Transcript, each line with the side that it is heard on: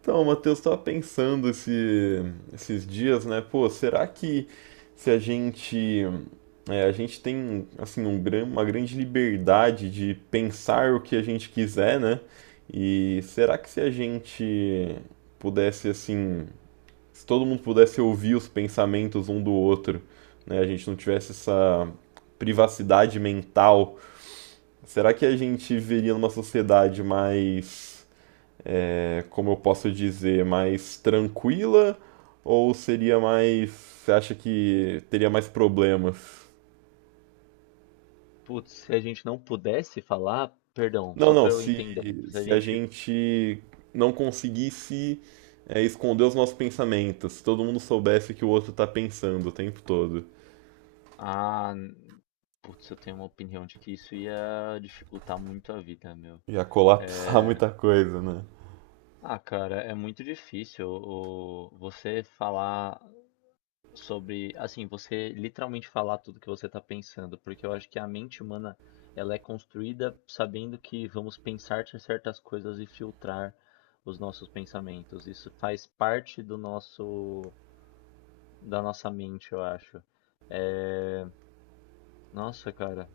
right: Então, Matheus, esses dias, né? Pô, será que se a gente a gente tem assim um uma grande liberdade de pensar o que a gente quiser, né? E será que se a gente pudesse assim, se todo mundo pudesse ouvir os pensamentos um do outro, né? A gente não tivesse essa privacidade mental, será que a gente viveria numa sociedade mais como eu posso dizer, mais tranquila ou seria mais, você acha que teria mais problemas?
left: Putz, se a gente não pudesse falar, perdão,
right: Não,
left: só
right: não,
left: pra eu entender. Se a
right: se a
left: gente.
right: gente não conseguisse esconder os nossos pensamentos, se todo mundo soubesse o que o outro tá pensando o tempo todo,
left: Ah, n- Putz, eu tenho uma opinião de que isso ia dificultar muito a vida, meu.
right: ia colapsar
left: É...
right: muita coisa, né?
left: Ah, cara, é muito difícil você falar sobre. Assim, você literalmente falar tudo que você tá pensando, porque eu acho que a mente humana ela é construída sabendo que vamos pensar certas coisas e filtrar os nossos pensamentos. Isso faz parte do nosso da nossa mente, eu acho. É, nossa, cara,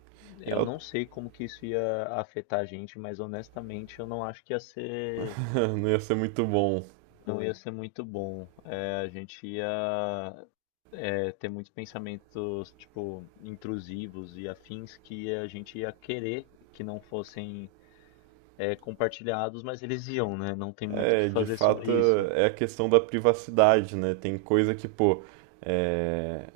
right: É,
left: eu
right: eu-
left: não sei como que isso ia afetar a gente, mas honestamente eu não acho que
right: não ia ser muito bom.
left: não ia ser muito bom. É, a gente ia ter muitos pensamentos, tipo, intrusivos e afins que a gente ia querer que não fossem compartilhados, mas eles iam, né? Não tem muito o que
right: É, de
left: fazer. É
right: fato,
left: sobre isso.
right: é a questão da privacidade, né? Tem coisa que, pô, é,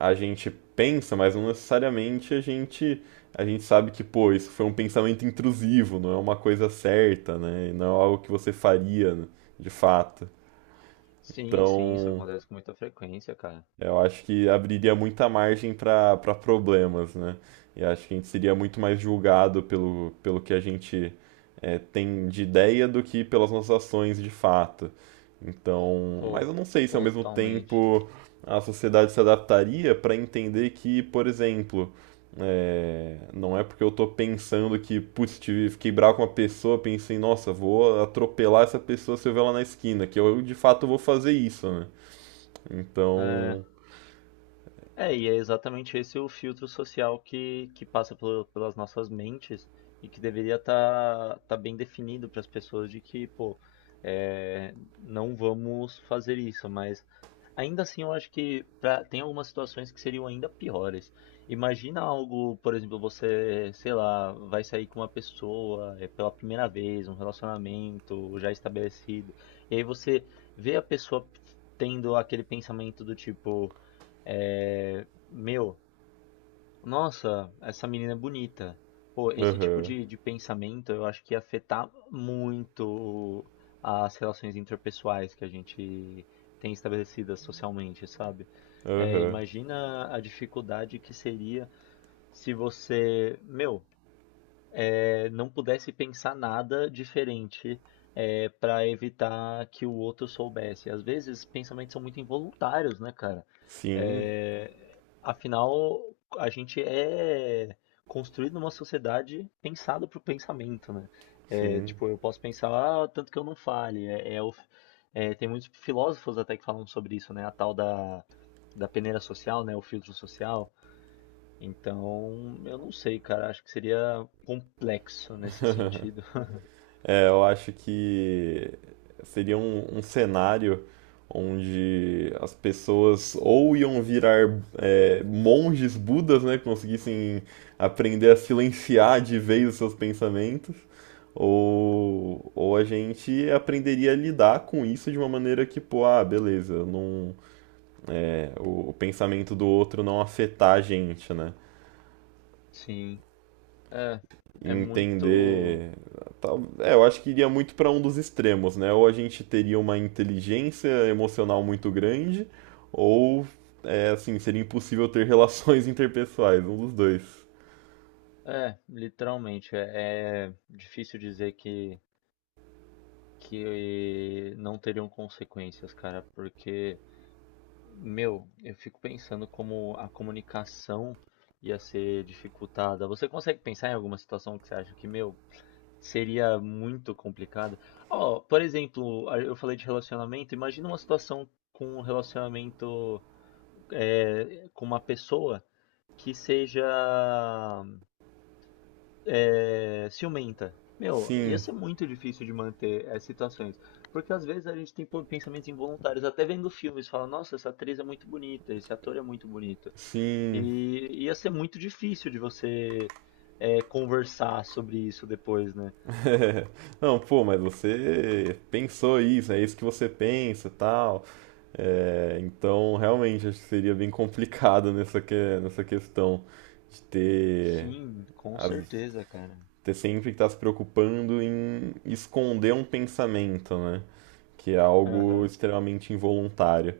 right: a gente pensa, mas não necessariamente a gente sabe que, pô, isso foi um pensamento intrusivo, não é uma coisa certa, né? Não é algo que você faria, né, de fato.
left: Sim, sim, isso
right: Então,
left: acontece com muita frequência, cara.
right: eu acho que abriria muita margem para problemas, né? E acho que a gente seria muito mais julgado pelo que a gente tem de ideia do que pelas nossas ações de fato. Então,
left: Pô,
right: mas eu não sei se ao mesmo
left: totalmente.
right: tempo a sociedade se adaptaria para entender que, por exemplo, não é porque eu tô pensando que, putz, tive, fiquei bravo com uma pessoa, pensei, nossa, vou atropelar essa pessoa se eu ver ela na esquina, que eu de fato vou fazer isso, né?
left: É,
right: Então,
left: é, e é exatamente esse o filtro social que passa pelas nossas mentes e que deveria estar tá bem definido para as pessoas de que, pô, é, não vamos fazer isso, mas ainda assim eu acho que tem algumas situações que seriam ainda piores. Imagina algo, por exemplo, você, sei lá, vai sair com uma pessoa, pela primeira vez, um relacionamento já estabelecido, e aí você vê a pessoa tendo aquele pensamento do tipo. É, meu, nossa, essa menina é bonita. Pô, esse tipo
right: aham,
left: de pensamento eu acho que ia afetar muito as relações interpessoais que a gente tem estabelecidas socialmente, sabe? É,
right: aham.
left: imagina a dificuldade que seria se você, meu, não pudesse pensar nada diferente, para evitar que o outro soubesse. Às vezes, pensamentos são muito involuntários, né, cara?
right: Sim,
left: Afinal, a gente é construído numa sociedade pensada pro pensamento, né?
right: sim.
left: Tipo, eu posso pensar, ah, tanto que eu não fale. É, tem muitos filósofos até que falam sobre isso, né? Da peneira social, né? O filtro social. Então, eu não sei, cara. Acho que seria complexo nesse sentido.
right: É, eu acho que seria um, um cenário onde as pessoas ou iam virar monges budas, né, que conseguissem aprender a silenciar de vez os seus pensamentos, ou a gente aprenderia a lidar com isso de uma maneira que, pô, ah, beleza, não, o pensamento do outro não afetar a gente, né?
left: Sim. É, é muito.
right: Entender. É, eu acho que iria muito para um dos extremos, né? Ou a gente teria uma inteligência emocional muito grande, ou é assim, seria impossível ter relações interpessoais, um dos dois.
left: É, literalmente. É, é difícil dizer que não teriam consequências, cara, porque, meu, eu fico pensando como a comunicação ia ser dificultada. Você consegue pensar em alguma situação que você acha que, meu, seria muito complicado. Ó, por exemplo, eu falei de relacionamento. Imagina uma situação com um relacionamento com uma pessoa que seja ciumenta. Meu, ia
right: Sim,
left: ser muito difícil de manter essas situações. Porque às vezes a gente tem pensamentos involuntários, até vendo filmes, fala, nossa, essa atriz é muito bonita, esse ator é muito bonito.
right: sim.
left: E ia ser muito difícil de você conversar sobre isso depois, né?
right: Não, pô, mas você pensou isso, é isso que você pensa, e tal. É, então, realmente, acho que seria bem complicado nessa questão de ter
left: Sim, com
right: as
left: certeza, cara.
right: ter sempre está se preocupando em esconder um pensamento, né? Que é algo
left: Aham,
right: extremamente involuntário.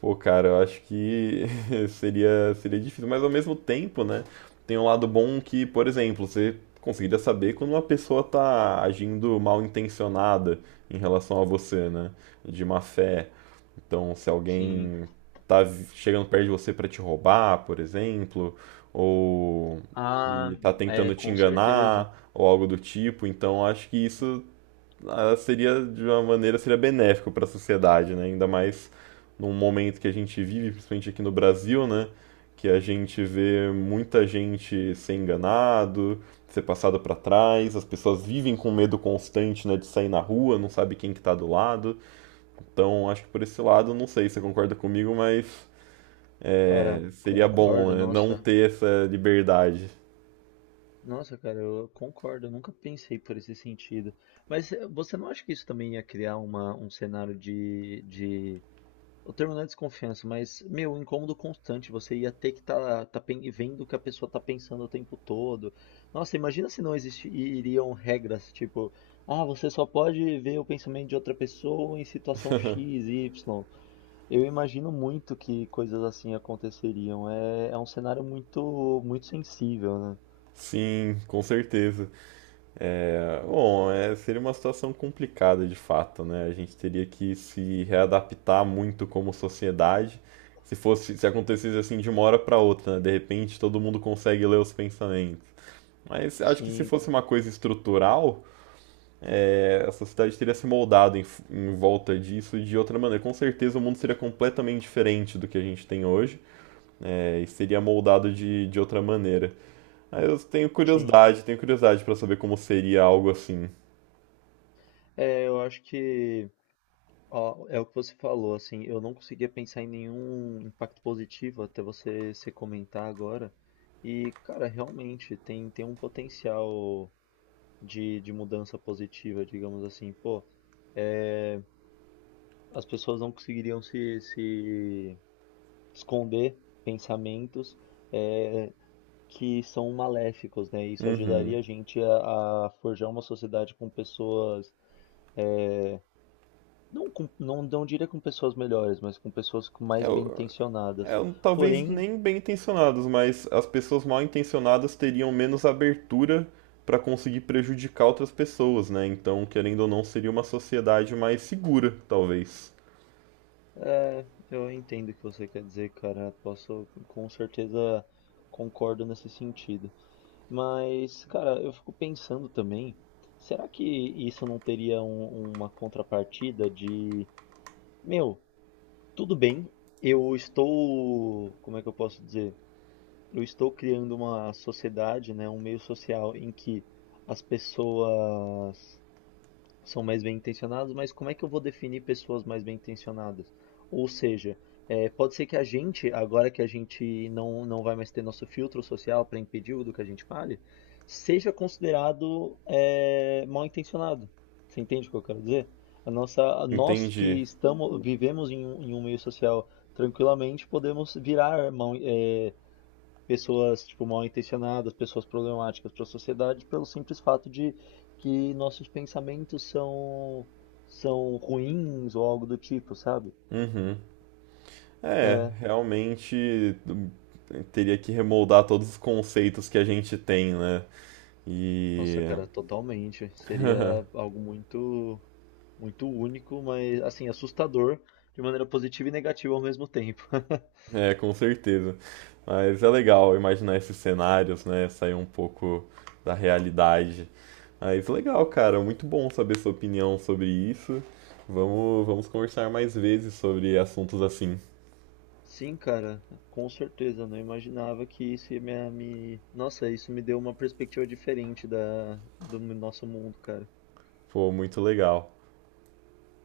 right: Pô, cara, eu acho que seria, seria difícil, mas ao mesmo tempo, né? Tem um lado bom que, por exemplo, você conseguiria saber quando uma pessoa tá agindo mal intencionada em relação a você, né? De má fé. Então, se
left: sim.
right: alguém chegando perto de você para te roubar, por exemplo, ou
left: Ah,
right: e tá
left: é,
right: tentando te
left: com certeza.
right: enganar, ou algo do tipo, então acho que isso ah, seria de uma maneira seria benéfico para a sociedade, né? Ainda mais num momento que a gente vive, principalmente aqui no Brasil, né? Que a gente vê muita gente ser enganado, ser passado para trás, as pessoas vivem com medo constante, né, de sair na rua, não sabe quem que tá do lado. Então, acho que por esse lado, não sei se você concorda comigo, mas
left: Cara,
right: seria bom,
left: concordo,
right: né, não
left: nossa.
right: ter essa liberdade.
left: Nossa, cara, eu concordo, eu nunca pensei por esse sentido. Mas você não acha que isso também ia criar um cenário de... O termo não é desconfiança, mas, meu, um incômodo constante. Você ia ter que estar vendo o que a pessoa tá pensando o tempo todo. Nossa, imagina se não existiriam regras, tipo, ah, você só pode ver o pensamento de outra pessoa em situação X, Y. Eu imagino muito que coisas assim aconteceriam. É, é um cenário muito, muito sensível, né?
right: Sim, com certeza. É, bom, é, seria uma situação complicada de fato, né? A gente teria que se readaptar muito como sociedade. Se fosse, se acontecesse assim de uma hora para outra, né? De repente todo mundo consegue ler os pensamentos. Mas acho que se
left: Sim,
right: fosse uma coisa estrutural, a sociedade teria se moldado em, em volta disso de outra maneira. Com certeza o mundo seria completamente diferente do que a gente tem hoje e seria moldado de outra maneira. Aí eu
left: sim.
right: tenho curiosidade para saber como seria algo assim.
left: É, eu acho que... Ó, é o que você falou, assim, eu não conseguia pensar em nenhum impacto positivo até você se comentar agora. E, cara, realmente tem um potencial de mudança positiva, digamos assim. Pô, é, as pessoas não conseguiriam se esconder pensamentos, é, que são maléficos, né? Isso
right: Uhum.
left: ajudaria a gente a forjar uma sociedade com pessoas, é, não, com, não, não diria com pessoas melhores, mas com pessoas com mais bem
right: Eu,
left: intencionadas.
right: eu, talvez
left: Porém,
right: nem bem intencionados, mas as pessoas mal intencionadas teriam menos abertura para conseguir prejudicar outras pessoas, né? Então, querendo ou não, seria uma sociedade mais segura, talvez.
left: eu entendo o que você quer dizer, cara. Posso, com certeza, concordo nesse sentido. Mas, cara, eu fico pensando também, será que isso não teria uma contrapartida de, meu, tudo bem, eu estou, como é que eu posso dizer? Eu estou criando uma sociedade, né, um meio social em que as pessoas são mais bem intencionados, mas como é que eu vou definir pessoas mais bem intencionadas? Ou seja, pode ser que a gente, agora que a gente não vai mais ter nosso filtro social para impedir o do que a gente fale, seja considerado mal intencionado. Você entende o que eu quero dizer? A nossa, nós
right: Entendi.
left: que estamos, vivemos em em um meio social tranquilamente, podemos virar mal, pessoas tipo mal intencionadas, pessoas problemáticas para a sociedade, pelo simples fato de que nossos pensamentos são ruins ou algo do tipo, sabe?
right: Uhum. É,
left: É.
right: realmente teria que remoldar todos os conceitos que a gente tem, né?
left: Nossa,
right: E
left: cara, totalmente. Seria algo muito muito único, mas assim, assustador de maneira positiva e negativa ao mesmo tempo.
right: é, com certeza. Mas é legal imaginar esses cenários, né? Sair um pouco da realidade. Mas legal, cara, muito bom saber sua opinião sobre isso. Vamos, vamos conversar mais vezes sobre assuntos assim.
left: Sim, cara, com certeza. Eu não imaginava que isso ia me- Nossa, isso me deu uma perspectiva diferente da, do nosso mundo, cara.
right: Pô, muito legal.